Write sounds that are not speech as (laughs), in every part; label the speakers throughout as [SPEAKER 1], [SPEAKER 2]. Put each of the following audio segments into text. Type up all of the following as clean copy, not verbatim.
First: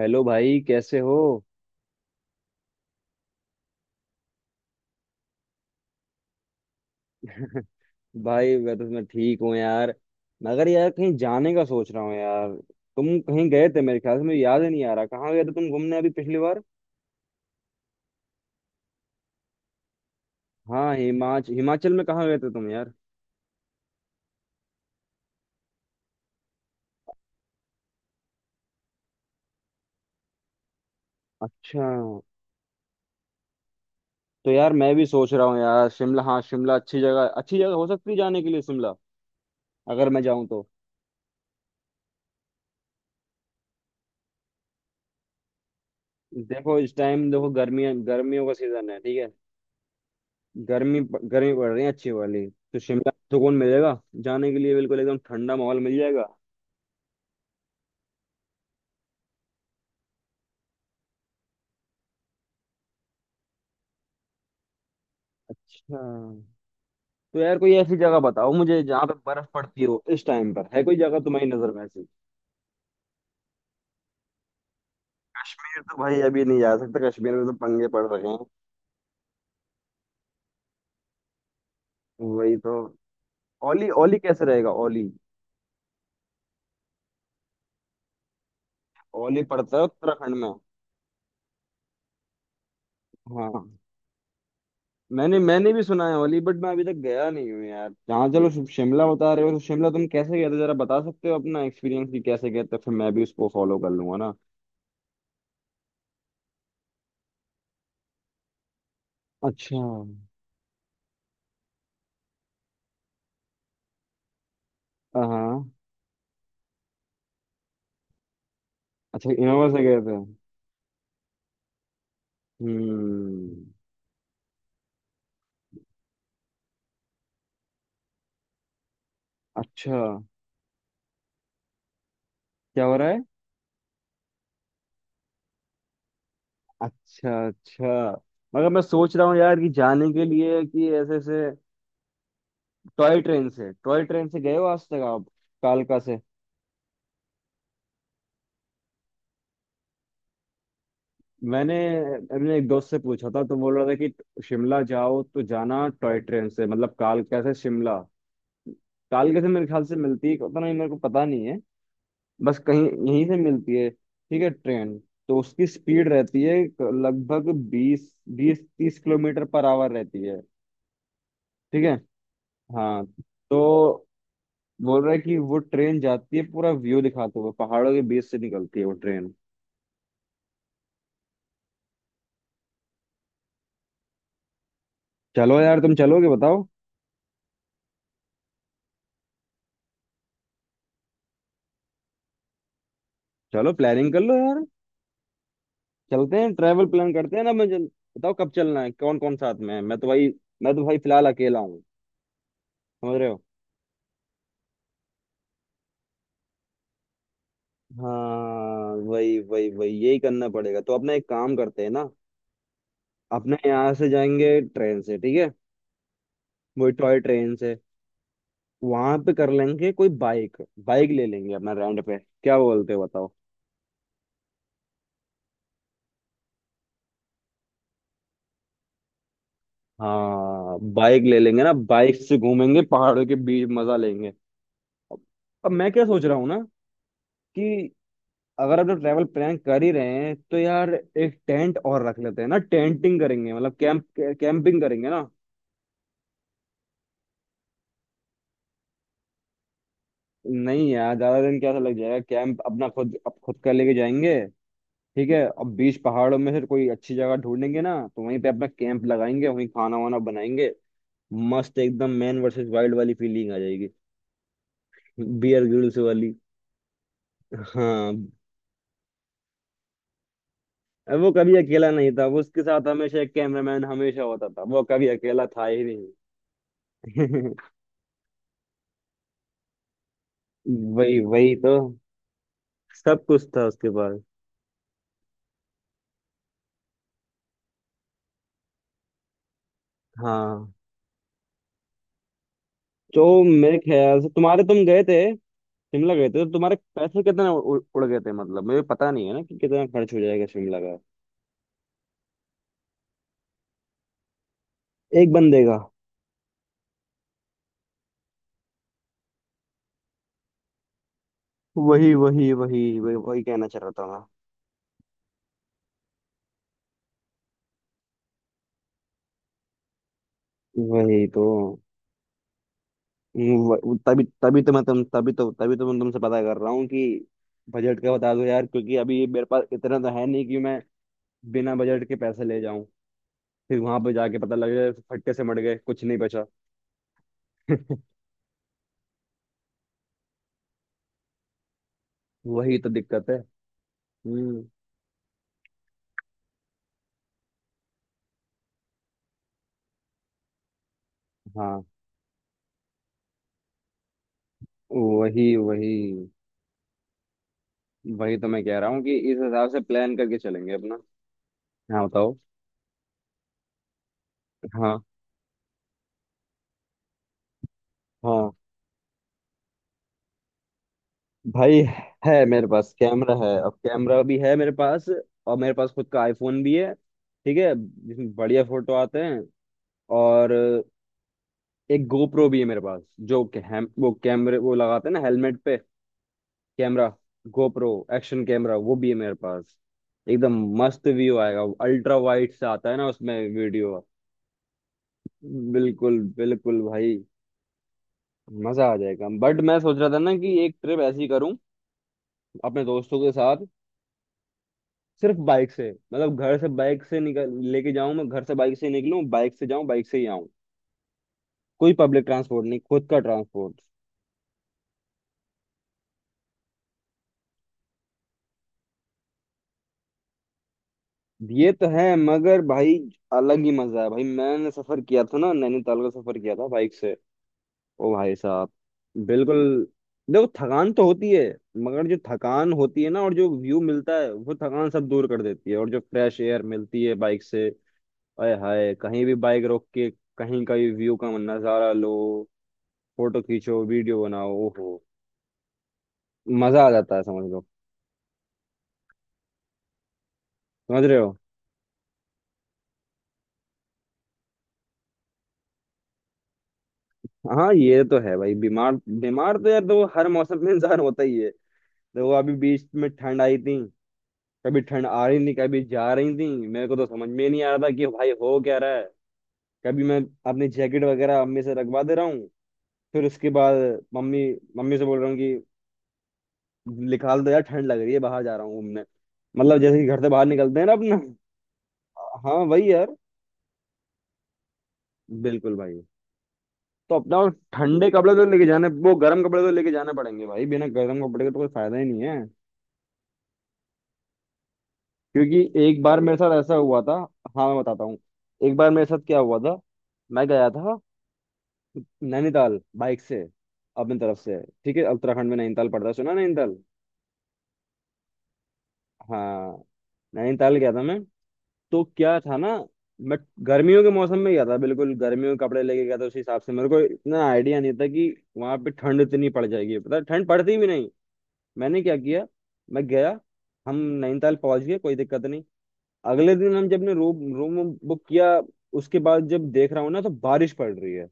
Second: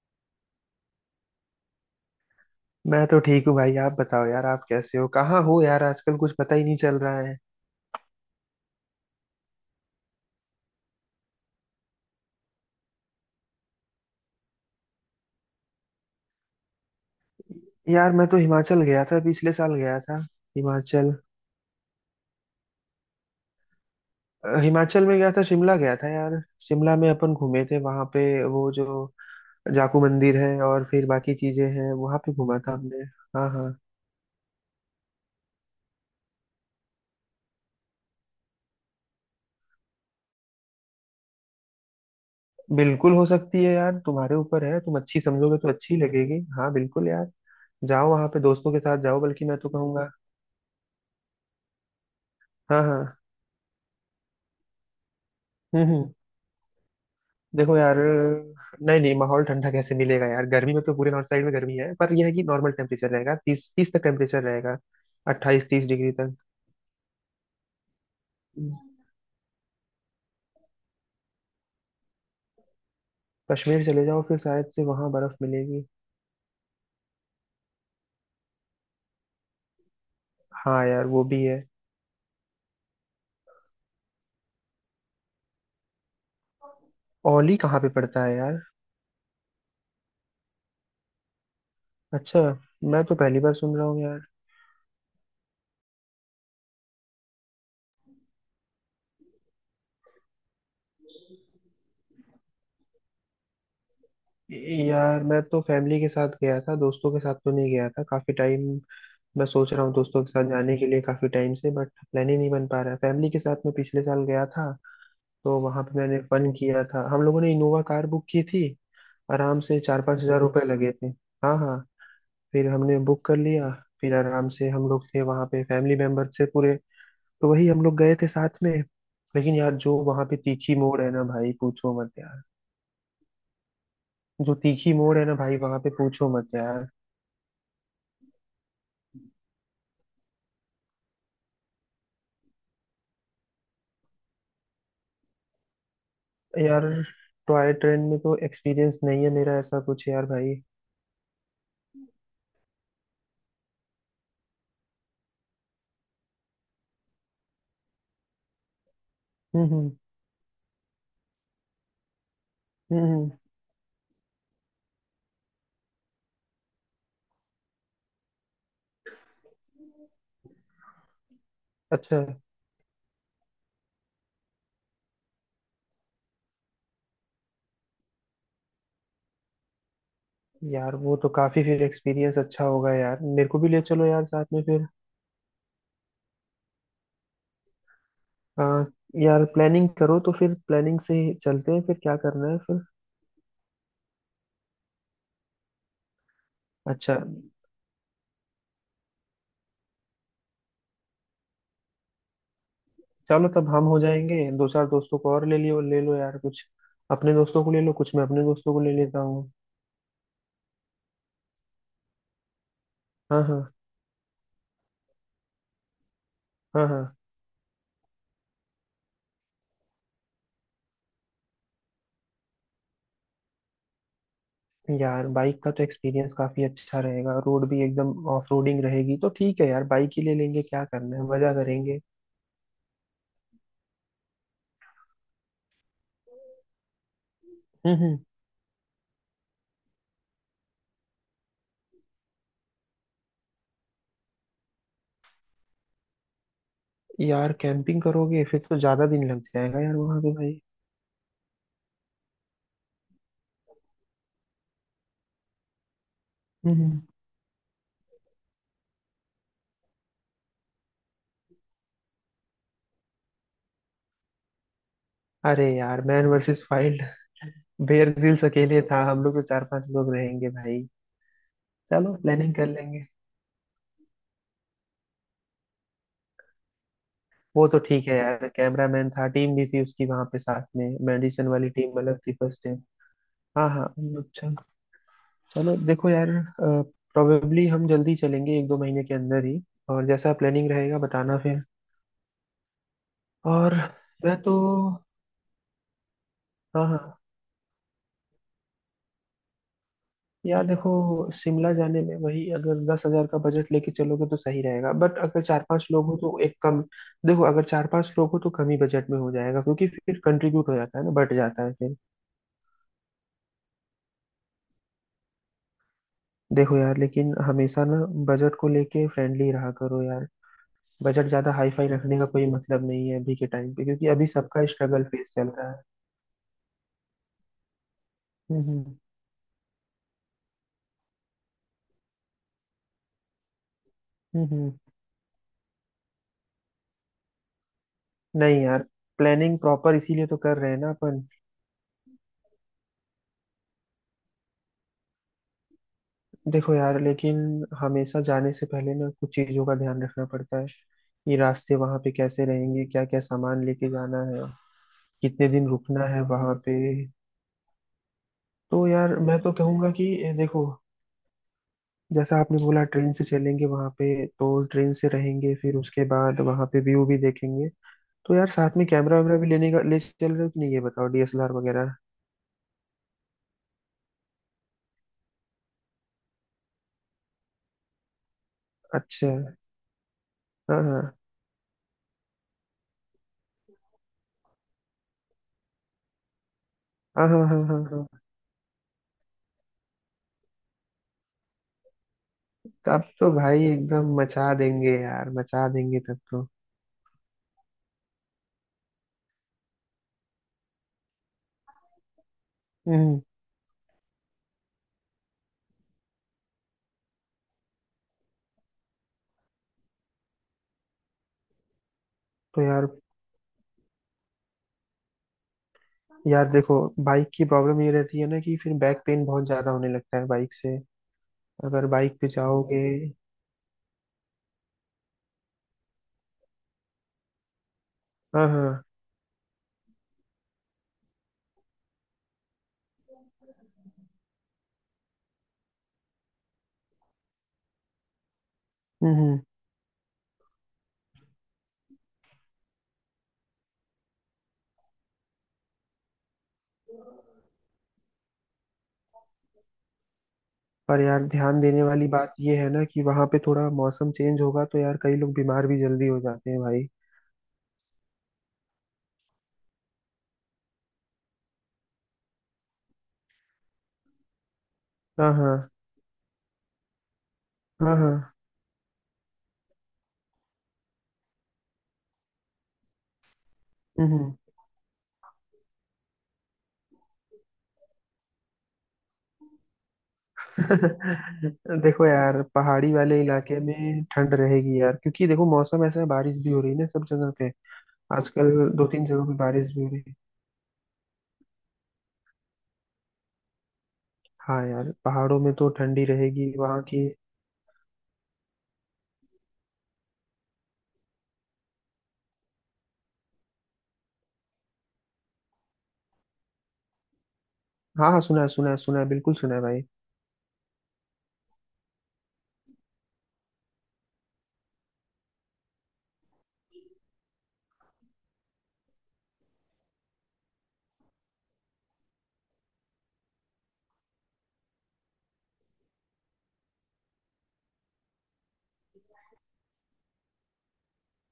[SPEAKER 1] Hello भाई कैसे हो।
[SPEAKER 2] मैं तो ठीक हूँ भाई। आप बताओ यार, आप कैसे हो, कहाँ हो यार? आजकल कुछ पता ही नहीं चल रहा है।
[SPEAKER 1] भाई मैं ठीक हूँ यार। मगर यार कहीं जाने का सोच रहा हूँ यार। तुम कहीं गए थे मेरे ख्याल से, मुझे याद ही नहीं आ रहा कहाँ गए थे तुम घूमने अभी पिछली बार।
[SPEAKER 2] यार मैं तो हिमाचल गया था, पिछले साल गया था,
[SPEAKER 1] हाँ,
[SPEAKER 2] हिमाचल।
[SPEAKER 1] हिमाचल। हिमाचल में कहाँ गए थे तुम यार?
[SPEAKER 2] हिमाचल में गया था, शिमला गया था यार। शिमला में अपन घूमे थे वहाँ पे, वो जो जाकू मंदिर है और फिर बाकी चीजें
[SPEAKER 1] अच्छा।
[SPEAKER 2] हैं वहाँ पे घूमा था हमने। हाँ हाँ।
[SPEAKER 1] तो यार मैं भी सोच रहा हूँ यार शिमला। हाँ शिमला अच्छी जगह, अच्छी जगह हो सकती है जाने के लिए शिमला, अगर मैं जाऊँ तो।
[SPEAKER 2] बिल्कुल हो सकती है यार, तुम्हारे ऊपर है, तुम अच्छी समझोगे तो अच्छी लगेगी। हाँ
[SPEAKER 1] देखो इस
[SPEAKER 2] बिल्कुल
[SPEAKER 1] टाइम
[SPEAKER 2] यार।
[SPEAKER 1] देखो गर्मी,
[SPEAKER 2] जाओ वहाँ पे
[SPEAKER 1] गर्मियों का
[SPEAKER 2] दोस्तों के
[SPEAKER 1] सीजन है,
[SPEAKER 2] साथ
[SPEAKER 1] ठीक
[SPEAKER 2] जाओ,
[SPEAKER 1] है।
[SPEAKER 2] बल्कि मैं तो कहूँगा।
[SPEAKER 1] गर्मी, गर्मी पड़ रही है अच्छी वाली। तो
[SPEAKER 2] हाँ हाँ।
[SPEAKER 1] शिमला में सुकून मिलेगा जाने के लिए, बिल्कुल एकदम ठंडा माहौल मिल
[SPEAKER 2] हम्म।
[SPEAKER 1] जाएगा।
[SPEAKER 2] देखो यार। नहीं नहीं, माहौल ठंडा कैसे मिलेगा यार? गर्मी में तो पूरे नॉर्थ साइड में गर्मी है, पर यह है कि नॉर्मल टेम्परेचर रहेगा, 30 30 तक टेम्परेचर रहेगा। अट्ठाईस तीस
[SPEAKER 1] अच्छा।
[SPEAKER 2] डिग्री तक।
[SPEAKER 1] तो यार कोई ऐसी जगह बताओ मुझे जहाँ पे बर्फ पड़ती हो इस टाइम पर, है कोई जगह तुम्हारी नजर में ऐसी?
[SPEAKER 2] कश्मीर चले जाओ फिर, शायद से वहां बर्फ
[SPEAKER 1] कश्मीर
[SPEAKER 2] मिलेगी।
[SPEAKER 1] तो भाई अभी नहीं जा सकता, कश्मीर में तो पंगे पड़ रहे हैं।
[SPEAKER 2] हाँ यार, वो भी है।
[SPEAKER 1] वही तो। ओली, ओली कैसे रहेगा ओली?
[SPEAKER 2] ओली कहाँ पे पड़ता है यार?
[SPEAKER 1] ओली पड़ता है उत्तराखंड में।
[SPEAKER 2] अच्छा। मैं तो पहली बार सुन
[SPEAKER 1] हाँ।
[SPEAKER 2] रहा हूँ यार।
[SPEAKER 1] मैंने मैंने भी सुना है ओली, बट मैं अभी तक गया नहीं हूँ यार। जहाँ चलो, शिमला बता रहे हो तो शिमला तुम कैसे गए थे जरा बता सकते हो अपना एक्सपीरियंस, कि कैसे गए थे फिर मैं भी उसको फॉलो कर लूंगा ना।
[SPEAKER 2] यार मैं तो फैमिली के साथ गया था, दोस्तों के साथ तो नहीं गया था काफी टाइम। मैं सोच
[SPEAKER 1] अच्छा।
[SPEAKER 2] रहा हूँ दोस्तों के साथ जाने के लिए काफी टाइम से, बट प्लान ही नहीं बन पा रहा है। फैमिली के साथ मैं पिछले साल गया था। तो
[SPEAKER 1] हाँ।
[SPEAKER 2] वहां पे मैंने फन किया था, हम लोगों ने इनोवा कार बुक की थी।
[SPEAKER 1] अच्छा,
[SPEAKER 2] आराम
[SPEAKER 1] इनोवा
[SPEAKER 2] से
[SPEAKER 1] से गए
[SPEAKER 2] चार
[SPEAKER 1] थे।
[SPEAKER 2] पाँच हजार रुपए लगे थे। हाँ हाँ। फिर हमने बुक कर लिया।
[SPEAKER 1] हम्म।
[SPEAKER 2] फिर आराम से हम लोग थे वहां पे, फैमिली मेंबर थे पूरे। तो वही हम लोग गए थे साथ में। लेकिन यार, जो
[SPEAKER 1] अच्छा,
[SPEAKER 2] वहां पे तीखी मोड़ है ना भाई, पूछो मत यार।
[SPEAKER 1] क्या हो रहा है?
[SPEAKER 2] जो तीखी मोड़ है ना भाई वहां पे, पूछो मत यार।
[SPEAKER 1] अच्छा अच्छा। मगर मैं सोच रहा हूँ यार कि जाने के लिए कि ऐसे ऐसे टॉय ट्रेन से, टॉय ट्रेन से गए हो आज तक आप, कालका से?
[SPEAKER 2] यार टॉय ट्रेन में तो एक्सपीरियंस नहीं है मेरा ऐसा कुछ यार भाई।
[SPEAKER 1] मैंने मैंने एक दोस्त से पूछा था तो बोल रहा था कि शिमला जाओ तो जाना टॉय ट्रेन से, मतलब कालका से शिमला। कालका से मेरे ख्याल
[SPEAKER 2] हम्म।
[SPEAKER 1] से मिलती है, पता नहीं, मेरे को पता नहीं है बस कहीं
[SPEAKER 2] हम्म
[SPEAKER 1] यहीं
[SPEAKER 2] हम्म।
[SPEAKER 1] से मिलती है ठीक है ट्रेन। तो उसकी स्पीड रहती है लगभग बीस बीस तीस किलोमीटर पर आवर रहती है, ठीक है।
[SPEAKER 2] अच्छा।
[SPEAKER 1] हाँ। तो बोल रहा है कि वो ट्रेन जाती है पूरा व्यू दिखाते हुए, पहाड़ों के बीच से निकलती है वो ट्रेन।
[SPEAKER 2] यार वो तो काफी फिर एक्सपीरियंस अच्छा होगा यार, मेरे को भी ले चलो यार साथ में फिर।
[SPEAKER 1] चलो यार, तुम चलोगे बताओ?
[SPEAKER 2] आ, यार प्लानिंग करो तो फिर, प्लानिंग से ही चलते हैं फिर, क्या करना है फिर।
[SPEAKER 1] चलो प्लानिंग कर लो यार, चलते हैं, ट्रैवल प्लान
[SPEAKER 2] अच्छा।
[SPEAKER 1] करते हैं ना। बताओ कब चलना है, कौन कौन साथ में है। मैं तो भाई, मैं तो भाई फिलहाल अकेला हूँ, समझ रहे हो।
[SPEAKER 2] चलो, तब हम हो जाएंगे, दो चार दोस्तों को और ले लियो, ले लो यार कुछ। अपने दोस्तों को ले लो कुछ, मैं अपने दोस्तों को ले
[SPEAKER 1] हाँ
[SPEAKER 2] लेता
[SPEAKER 1] वही
[SPEAKER 2] हूँ।
[SPEAKER 1] वही वही, यही करना पड़ेगा। तो अपना एक काम करते हैं ना,
[SPEAKER 2] हाँ
[SPEAKER 1] अपने
[SPEAKER 2] हाँ
[SPEAKER 1] यहाँ से जाएंगे ट्रेन से, ठीक है,
[SPEAKER 2] हाँ
[SPEAKER 1] वही
[SPEAKER 2] हाँ।
[SPEAKER 1] टॉय ट्रेन से। वहां पे कर लेंगे कोई बाइक, बाइक ले लेंगे अपना रेंट पे, क्या बोलते हो बताओ।
[SPEAKER 2] यार बाइक का तो एक्सपीरियंस काफी अच्छा रहेगा, रोड भी एकदम ऑफ रोडिंग रहेगी तो ठीक है यार, बाइक ही ले लेंगे,
[SPEAKER 1] हाँ
[SPEAKER 2] क्या करना
[SPEAKER 1] बाइक
[SPEAKER 2] है,
[SPEAKER 1] ले
[SPEAKER 2] मजा
[SPEAKER 1] लेंगे ना,
[SPEAKER 2] करेंगे।
[SPEAKER 1] बाइक से घूमेंगे पहाड़ों के बीच, मजा लेंगे। अब अब मैं क्या सोच रहा हूँ ना कि
[SPEAKER 2] हम्म।
[SPEAKER 1] अगर हम लोग ट्रैवल प्लान कर ही रहे हैं तो यार एक टेंट और रख लेते हैं ना, टेंटिंग करेंगे मतलब कैंप, कैंपिंग करेंगे ना।
[SPEAKER 2] यार कैंपिंग करोगे फिर तो ज्यादा दिन लग जाएगा यार वहां पे भाई।
[SPEAKER 1] नहीं यार ज्यादा दिन क्या लग जाएगा, कैंप अपना खुद, अब खुद कर लेके जाएंगे, ठीक है। अब बीच पहाड़ों में से
[SPEAKER 2] हम्म
[SPEAKER 1] कोई
[SPEAKER 2] हम्म।
[SPEAKER 1] अच्छी जगह ढूंढेंगे ना तो वहीं पे अपना कैंप लगाएंगे, वहीं खाना वाना बनाएंगे। मस्त एकदम मैन वर्सेस वाइल्ड वाली फीलिंग आ जाएगी, बियर
[SPEAKER 2] अरे
[SPEAKER 1] ग्रिल्स
[SPEAKER 2] यार मैन
[SPEAKER 1] वाली।
[SPEAKER 2] Versus wild. बेयर
[SPEAKER 1] हाँ,
[SPEAKER 2] ग्रिल्स अकेले था, हम लोग तो चार पांच लोग रहेंगे भाई।
[SPEAKER 1] अब वो कभी अकेला नहीं
[SPEAKER 2] चलो
[SPEAKER 1] था, वो
[SPEAKER 2] प्लानिंग
[SPEAKER 1] उसके
[SPEAKER 2] कर
[SPEAKER 1] साथ
[SPEAKER 2] लेंगे।
[SPEAKER 1] हमेशा एक कैमरामैन हमेशा होता था, वो कभी अकेला था ही नहीं।
[SPEAKER 2] वो तो
[SPEAKER 1] (laughs)
[SPEAKER 2] ठीक है यार, कैमरामैन था, टीम भी थी उसकी वहां पे साथ में।
[SPEAKER 1] वही
[SPEAKER 2] मेडिसिन
[SPEAKER 1] वही
[SPEAKER 2] वाली
[SPEAKER 1] तो।
[SPEAKER 2] टीम अलग थी, फर्स्ट टाइम।
[SPEAKER 1] सब कुछ था
[SPEAKER 2] हाँ हाँ।
[SPEAKER 1] उसके पास।
[SPEAKER 2] अच्छा। चलो देखो यार। प्रोबेबली हम जल्दी चलेंगे, एक दो महीने के अंदर ही। और जैसा प्लानिंग
[SPEAKER 1] हाँ।
[SPEAKER 2] रहेगा बताना फिर।
[SPEAKER 1] तो
[SPEAKER 2] और
[SPEAKER 1] मेरे ख्याल से
[SPEAKER 2] मैं तो।
[SPEAKER 1] तुम्हारे, तुम गए थे शिमला गए थे तो तुम्हारे
[SPEAKER 2] हाँ हाँ।
[SPEAKER 1] पैसे कितने उड़ गए थे, मतलब मुझे पता नहीं है ना कि कितना खर्च हो जाएगा
[SPEAKER 2] यार
[SPEAKER 1] शिमला
[SPEAKER 2] देखो,
[SPEAKER 1] का,
[SPEAKER 2] शिमला जाने में वही अगर 10 हजार का बजट लेके चलोगे तो सही रहेगा, बट
[SPEAKER 1] एक
[SPEAKER 2] अगर
[SPEAKER 1] बंदे
[SPEAKER 2] चार
[SPEAKER 1] का।
[SPEAKER 2] पांच लोग हो तो एक कम। देखो अगर चार पांच लोग हो तो कम ही बजट में हो जाएगा, क्योंकि फिर कंट्रीब्यूट हो जाता है ना, बट जाता है फिर।
[SPEAKER 1] वही वही वही वही वही कहना चाह रहा था,
[SPEAKER 2] देखो यार, लेकिन हमेशा ना, बजट को लेके फ्रेंडली रहा करो यार।
[SPEAKER 1] मैं वही
[SPEAKER 2] बजट
[SPEAKER 1] तो।
[SPEAKER 2] ज्यादा हाई फाई रखने का कोई मतलब नहीं है अभी के टाइम पे,
[SPEAKER 1] वो-
[SPEAKER 2] क्योंकि
[SPEAKER 1] तभी
[SPEAKER 2] अभी
[SPEAKER 1] तभी
[SPEAKER 2] सबका
[SPEAKER 1] तो मैं तुम
[SPEAKER 2] स्ट्रगल फेस चल रहा
[SPEAKER 1] तभी
[SPEAKER 2] है।
[SPEAKER 1] तो मैं तुमसे पता कर रहा हूँ कि बजट का बता दो यार, क्योंकि
[SPEAKER 2] हम्म।
[SPEAKER 1] अभी मेरे पास इतना तो है नहीं कि मैं बिना बजट के पैसे ले जाऊं, फिर वहां पे जाके
[SPEAKER 2] हम्म
[SPEAKER 1] पता लगे
[SPEAKER 2] हम्म।
[SPEAKER 1] फटके से मर गए, कुछ नहीं बचा। (laughs)
[SPEAKER 2] नहीं यार, प्लानिंग प्रॉपर इसीलिए तो कर रहे हैं ना अपन।
[SPEAKER 1] वही तो दिक्कत है। हम्म।
[SPEAKER 2] देखो यार, लेकिन हमेशा जाने से पहले ना कुछ चीजों का ध्यान रखना पड़ता है। ये रास्ते
[SPEAKER 1] हाँ
[SPEAKER 2] वहां पे कैसे रहेंगे, क्या क्या सामान लेके जाना है, कितने
[SPEAKER 1] वही
[SPEAKER 2] दिन रुकना है
[SPEAKER 1] वही।
[SPEAKER 2] वहां पे।
[SPEAKER 1] वही तो मैं कह
[SPEAKER 2] तो
[SPEAKER 1] रहा हूँ
[SPEAKER 2] यार
[SPEAKER 1] कि इस
[SPEAKER 2] मैं तो
[SPEAKER 1] हिसाब से
[SPEAKER 2] कहूंगा कि,
[SPEAKER 1] प्लान करके
[SPEAKER 2] देखो,
[SPEAKER 1] चलेंगे अपना। हाँ
[SPEAKER 2] जैसा
[SPEAKER 1] बताओ।
[SPEAKER 2] आपने बोला ट्रेन से चलेंगे, वहां पे तो ट्रेन
[SPEAKER 1] हाँ
[SPEAKER 2] से रहेंगे, फिर उसके बाद वहां पे व्यू भी देखेंगे। तो
[SPEAKER 1] हाँ
[SPEAKER 2] यार साथ में कैमरा वैमरा भी लेने का, ले चल रहे हो कि नहीं ये बताओ, डीएसएलआर
[SPEAKER 1] भाई,
[SPEAKER 2] वगैरह।
[SPEAKER 1] है, मेरे पास कैमरा है, अब कैमरा भी है मेरे पास, और मेरे पास खुद का आईफोन भी है, ठीक है, जिसमें बढ़िया फोटो आते
[SPEAKER 2] अच्छा।
[SPEAKER 1] हैं। और
[SPEAKER 2] हाँ हाँ
[SPEAKER 1] एक गोप्रो भी है मेरे पास, जो कि हम वो कैमरे वो लगाते हैं ना हेलमेट पे कैमरा,
[SPEAKER 2] हाँ हाँ हाँ हाँ
[SPEAKER 1] गोप्रो,
[SPEAKER 2] हाँ।
[SPEAKER 1] एक्शन कैमरा, वो भी है मेरे पास। एकदम मस्त व्यू आएगा, अल्ट्रा वाइड से आता है
[SPEAKER 2] तब
[SPEAKER 1] ना
[SPEAKER 2] तो
[SPEAKER 1] उसमें
[SPEAKER 2] भाई
[SPEAKER 1] वीडियो।
[SPEAKER 2] एकदम मचा देंगे यार, मचा देंगे
[SPEAKER 1] बिल्कुल
[SPEAKER 2] तब।
[SPEAKER 1] बिल्कुल भाई। मजा आ जाएगा, बट मैं सोच रहा था ना कि एक ट्रिप ऐसी करूं अपने
[SPEAKER 2] तो
[SPEAKER 1] दोस्तों के साथ सिर्फ बाइक से, मतलब घर से बाइक से निकल लेके जाऊं, मैं घर से बाइक से निकलूं, बाइक से जाऊं, बाइक से ही आऊं, कोई पब्लिक
[SPEAKER 2] तो
[SPEAKER 1] ट्रांसपोर्ट नहीं,
[SPEAKER 2] यार,
[SPEAKER 1] खुद का ट्रांसपोर्ट।
[SPEAKER 2] यार देखो, बाइक की प्रॉब्लम ये रहती है ना कि फिर बैक पेन बहुत ज्यादा होने लगता है बाइक से,
[SPEAKER 1] ये तो
[SPEAKER 2] अगर
[SPEAKER 1] है
[SPEAKER 2] बाइक पे
[SPEAKER 1] मगर
[SPEAKER 2] जाओगे।
[SPEAKER 1] भाई अलग ही मजा है भाई। मैंने सफर किया था ना, नैनीताल का सफर किया था बाइक से, ओ भाई
[SPEAKER 2] हाँ
[SPEAKER 1] साहब,
[SPEAKER 2] हाँ।
[SPEAKER 1] बिल्कुल। देखो थकान तो होती है, मगर जो थकान होती है ना और जो व्यू मिलता है वो थकान सब दूर कर देती है, और जो फ्रेश एयर मिलती है बाइक से, अय हाय,
[SPEAKER 2] हम्म
[SPEAKER 1] कहीं भी
[SPEAKER 2] हम्म।
[SPEAKER 1] बाइक रोक के कहीं का भी व्यू का नजारा लो, फोटो खींचो, वीडियो बनाओ, ओहो, मजा आ जाता है समझ लो,
[SPEAKER 2] पर
[SPEAKER 1] समझ रहे
[SPEAKER 2] यार
[SPEAKER 1] हो।
[SPEAKER 2] ध्यान देने वाली बात ये है ना कि वहां पे थोड़ा मौसम चेंज होगा, तो यार कई लोग बीमार भी जल्दी हो जाते हैं भाई।
[SPEAKER 1] हाँ ये तो है भाई, बीमार। बीमार तो यार देखो हर मौसम में (laughs) इंसान होता ही है। देखो अभी बीच में ठंड आई थी, कभी ठंड आ
[SPEAKER 2] हाँ
[SPEAKER 1] रही थी
[SPEAKER 2] हाँ
[SPEAKER 1] कभी जा रही थी, मेरे को तो समझ में नहीं आ रहा था
[SPEAKER 2] हाँ
[SPEAKER 1] कि
[SPEAKER 2] हाँ।
[SPEAKER 1] भाई हो क्या रहा है। कभी मैं अपनी जैकेट वगैरह अम्मी से रखवा दे रहा हूँ, फिर उसके बाद
[SPEAKER 2] हम्म।
[SPEAKER 1] मम्मी मम्मी से बोल रहा हूँ कि निकाल दो यार ठंड लग रही है, बाहर जा रहा हूँ घूमने, मतलब जैसे कि घर से बाहर निकलते हैं ना अपना।
[SPEAKER 2] (laughs) देखो यार
[SPEAKER 1] हाँ वही
[SPEAKER 2] पहाड़ी
[SPEAKER 1] यार,
[SPEAKER 2] वाले इलाके में ठंड रहेगी यार, क्योंकि देखो
[SPEAKER 1] बिल्कुल
[SPEAKER 2] मौसम ऐसा
[SPEAKER 1] भाई।
[SPEAKER 2] है, बारिश भी हो रही है ना सब
[SPEAKER 1] तो
[SPEAKER 2] जगह
[SPEAKER 1] अपना
[SPEAKER 2] पे।
[SPEAKER 1] ठंडे कपड़े तो
[SPEAKER 2] आजकल
[SPEAKER 1] लेके
[SPEAKER 2] दो
[SPEAKER 1] जाने,
[SPEAKER 2] तीन
[SPEAKER 1] वो
[SPEAKER 2] जगहों पे
[SPEAKER 1] गर्म कपड़े तो
[SPEAKER 2] बारिश भी हो
[SPEAKER 1] लेके
[SPEAKER 2] रही
[SPEAKER 1] जाने
[SPEAKER 2] है।
[SPEAKER 1] पड़ेंगे भाई, बिना गर्म कपड़े के तो कोई फायदा ही नहीं है।
[SPEAKER 2] हाँ यार, पहाड़ों में
[SPEAKER 1] क्योंकि
[SPEAKER 2] तो
[SPEAKER 1] एक
[SPEAKER 2] ठंडी
[SPEAKER 1] बार मेरे
[SPEAKER 2] रहेगी
[SPEAKER 1] साथ ऐसा
[SPEAKER 2] वहाँ
[SPEAKER 1] हुआ
[SPEAKER 2] की।
[SPEAKER 1] था, हाँ मैं बताता हूँ, एक बार मेरे साथ क्या हुआ था, मैं गया था नैनीताल बाइक से, अपनी तरफ से, ठीक है उत्तराखंड में नैनीताल पड़ता है, सुना नैनीताल?
[SPEAKER 2] हाँ हाँ, सुना है सुना है सुना है, बिल्कुल सुना है भाई।
[SPEAKER 1] हाँ। नैनीताल गया था मैं, तो क्या था ना, मैं गर्मियों के मौसम में गया था, बिल्कुल गर्मियों के कपड़े लेके गया था, उस हिसाब से मेरे को इतना आइडिया नहीं था कि वहां पे ठंड इतनी पड़ जाएगी, पता है ठंड पड़ती भी नहीं। मैंने क्या किया, मैं गया, हम नैनीताल पहुंच गए, कोई दिक्कत नहीं। अगले दिन हम जब ने रूम रूम बुक किया, उसके बाद जब देख रहा हूँ ना तो बारिश पड़ रही है,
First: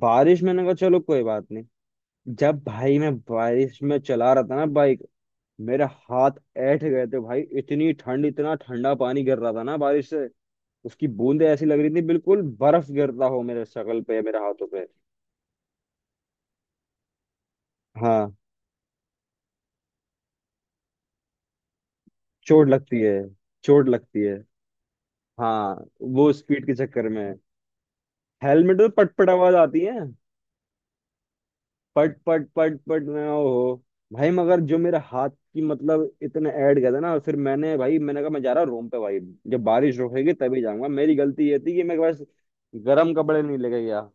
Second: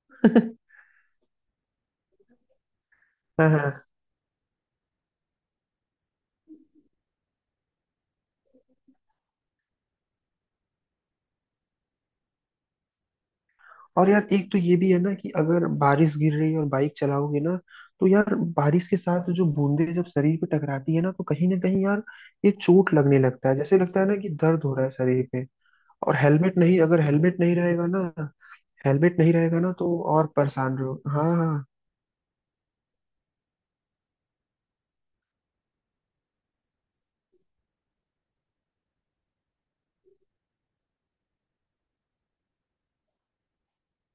[SPEAKER 1] बारिश।
[SPEAKER 2] (laughs)
[SPEAKER 1] मैंने कहा चलो कोई बात नहीं। जब भाई मैं
[SPEAKER 2] हाँ हाँ।
[SPEAKER 1] बारिश में चला रहा था ना बाइक, मेरे हाथ ऐंठ गए थे भाई, इतनी ठंड, इतना ठंडा पानी गिर रहा था ना बारिश से, उसकी बूंदें ऐसी लग रही थी बिल्कुल बर्फ गिरता हो मेरे शक्ल
[SPEAKER 2] और
[SPEAKER 1] पे,
[SPEAKER 2] यार
[SPEAKER 1] मेरे
[SPEAKER 2] एक तो
[SPEAKER 1] हाथों
[SPEAKER 2] ये
[SPEAKER 1] पे।
[SPEAKER 2] भी है ना कि अगर बारिश गिर रही है और बाइक चलाओगे ना, तो यार
[SPEAKER 1] हाँ
[SPEAKER 2] बारिश के साथ जो बूंदे जब शरीर पे टकराती है ना तो कहीं ना कहीं यार, ये
[SPEAKER 1] चोट
[SPEAKER 2] चोट
[SPEAKER 1] लगती है,
[SPEAKER 2] लगने लगता है, जैसे
[SPEAKER 1] चोट
[SPEAKER 2] लगता है ना
[SPEAKER 1] लगती
[SPEAKER 2] कि
[SPEAKER 1] है।
[SPEAKER 2] दर्द हो रहा है शरीर पे।
[SPEAKER 1] हाँ,
[SPEAKER 2] और
[SPEAKER 1] वो
[SPEAKER 2] हेलमेट
[SPEAKER 1] स्पीड के
[SPEAKER 2] नहीं, अगर
[SPEAKER 1] चक्कर में
[SPEAKER 2] हेलमेट नहीं रहेगा ना,
[SPEAKER 1] हेलमेट में पट
[SPEAKER 2] हेलमेट
[SPEAKER 1] पट
[SPEAKER 2] नहीं
[SPEAKER 1] आवाज
[SPEAKER 2] रहेगा ना
[SPEAKER 1] आती
[SPEAKER 2] तो
[SPEAKER 1] है,
[SPEAKER 2] और परेशान रहो। हाँ हाँ।
[SPEAKER 1] पट पट पट पट, मैं ओहो। भाई मगर जो मेरे हाथ की मतलब इतने ऐड गए थे ना, फिर मैंने भाई मैंने कहा मैं जा रहा हूँ रूम पे भाई, जब बारिश रुकेगी तभी जाऊंगा। मेरी गलती ये थी कि मैं बस गर्म कपड़े नहीं लेके गया,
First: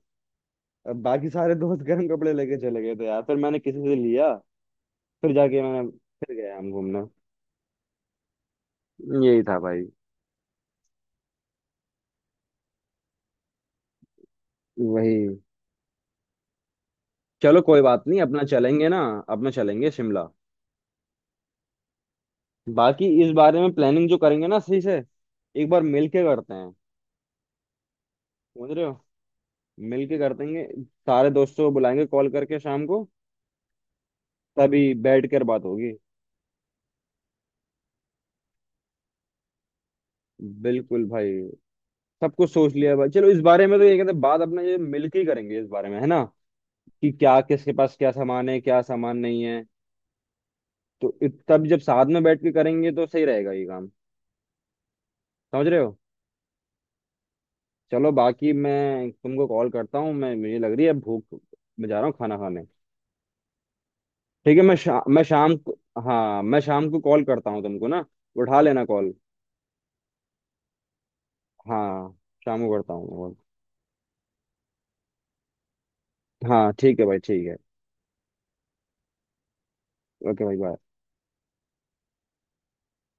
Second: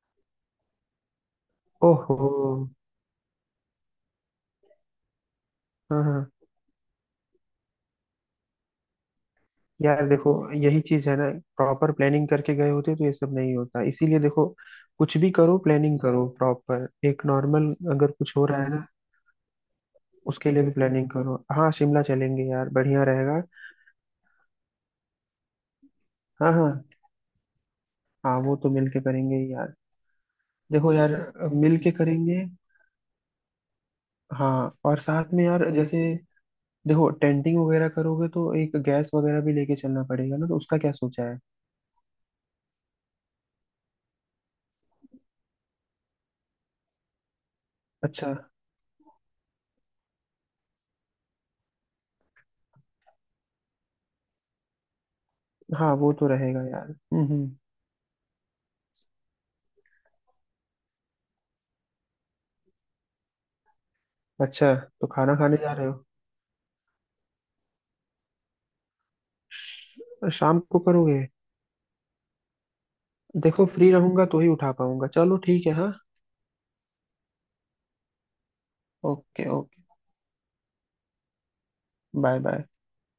[SPEAKER 1] अब बाकी सारे दोस्त गर्म
[SPEAKER 2] ओहो।
[SPEAKER 1] कपड़े लेके चले गए थे यार, फिर मैंने किसी से लिया, फिर जाके मैंने,
[SPEAKER 2] हाँ हाँ।
[SPEAKER 1] फिर गया हम घूमने, यही था भाई।
[SPEAKER 2] यार देखो, यही चीज है ना, प्रॉपर प्लानिंग करके गए होते तो ये सब नहीं होता, इसीलिए देखो, कुछ भी
[SPEAKER 1] वही,
[SPEAKER 2] करो प्लानिंग करो प्रॉपर एक
[SPEAKER 1] चलो
[SPEAKER 2] नॉर्मल,
[SPEAKER 1] कोई बात
[SPEAKER 2] अगर
[SPEAKER 1] नहीं
[SPEAKER 2] कुछ
[SPEAKER 1] अपना
[SPEAKER 2] हो रहा है ना,
[SPEAKER 1] चलेंगे ना, अपना चलेंगे शिमला।
[SPEAKER 2] उसके लिए भी प्लानिंग करो। हाँ शिमला चलेंगे यार, बढ़िया
[SPEAKER 1] बाकी इस
[SPEAKER 2] रहेगा।
[SPEAKER 1] बारे में प्लानिंग जो करेंगे ना सही से, एक बार मिल के
[SPEAKER 2] हाँ
[SPEAKER 1] करते हैं,
[SPEAKER 2] हाँ। हाँ वो
[SPEAKER 1] समझ
[SPEAKER 2] तो
[SPEAKER 1] रहे हो,
[SPEAKER 2] मिलके करेंगे ही यार।
[SPEAKER 1] मिलके कर देंगे।
[SPEAKER 2] देखो यार,
[SPEAKER 1] सारे दोस्तों को
[SPEAKER 2] मिलके
[SPEAKER 1] बुलाएंगे कॉल
[SPEAKER 2] करेंगे।
[SPEAKER 1] करके शाम को,
[SPEAKER 2] हाँ,
[SPEAKER 1] तभी
[SPEAKER 2] और
[SPEAKER 1] बैठ
[SPEAKER 2] साथ
[SPEAKER 1] कर
[SPEAKER 2] में
[SPEAKER 1] बात
[SPEAKER 2] यार
[SPEAKER 1] होगी।
[SPEAKER 2] जैसे, देखो टेंटिंग वगैरह करोगे तो एक गैस वगैरह भी लेके चलना पड़ेगा ना, तो उसका क्या
[SPEAKER 1] बिल्कुल
[SPEAKER 2] सोचा है?
[SPEAKER 1] भाई, सब कुछ सोच लिया भाई, चलो इस बारे में तो ये कहते हैं, बात अपना ये मिलके ही करेंगे इस बारे में, है ना, कि क्या किसके पास क्या
[SPEAKER 2] अच्छा।
[SPEAKER 1] सामान है, क्या सामान नहीं है। तो तब जब साथ में बैठ के करेंगे तो सही रहेगा ये काम, समझ रहे
[SPEAKER 2] हाँ
[SPEAKER 1] हो।
[SPEAKER 2] वो तो रहेगा यार। हम्म।
[SPEAKER 1] चलो बाकी मैं तुमको कॉल करता हूँ, मैं, मुझे लग रही है भूख, मैं जा रहा हूँ खाना खाने, ठीक है।
[SPEAKER 2] अच्छा।
[SPEAKER 1] मैं शा,
[SPEAKER 2] तो
[SPEAKER 1] मैं
[SPEAKER 2] खाना
[SPEAKER 1] शाम
[SPEAKER 2] खाने जा
[SPEAKER 1] को,
[SPEAKER 2] रहे हो?
[SPEAKER 1] हाँ, मैं शाम को कॉल करता हूँ तुमको ना, उठा लेना कॉल।
[SPEAKER 2] शाम को करोगे?
[SPEAKER 1] हाँ, शाम को करता हूँ मैं call।
[SPEAKER 2] देखो फ्री रहूंगा तो ही उठा पाऊंगा, चलो ठीक है हाँ।
[SPEAKER 1] हाँ ठीक है भाई, ठीक है।
[SPEAKER 2] Okay okay.
[SPEAKER 1] ओके भाई, बाय।
[SPEAKER 2] Bye bye.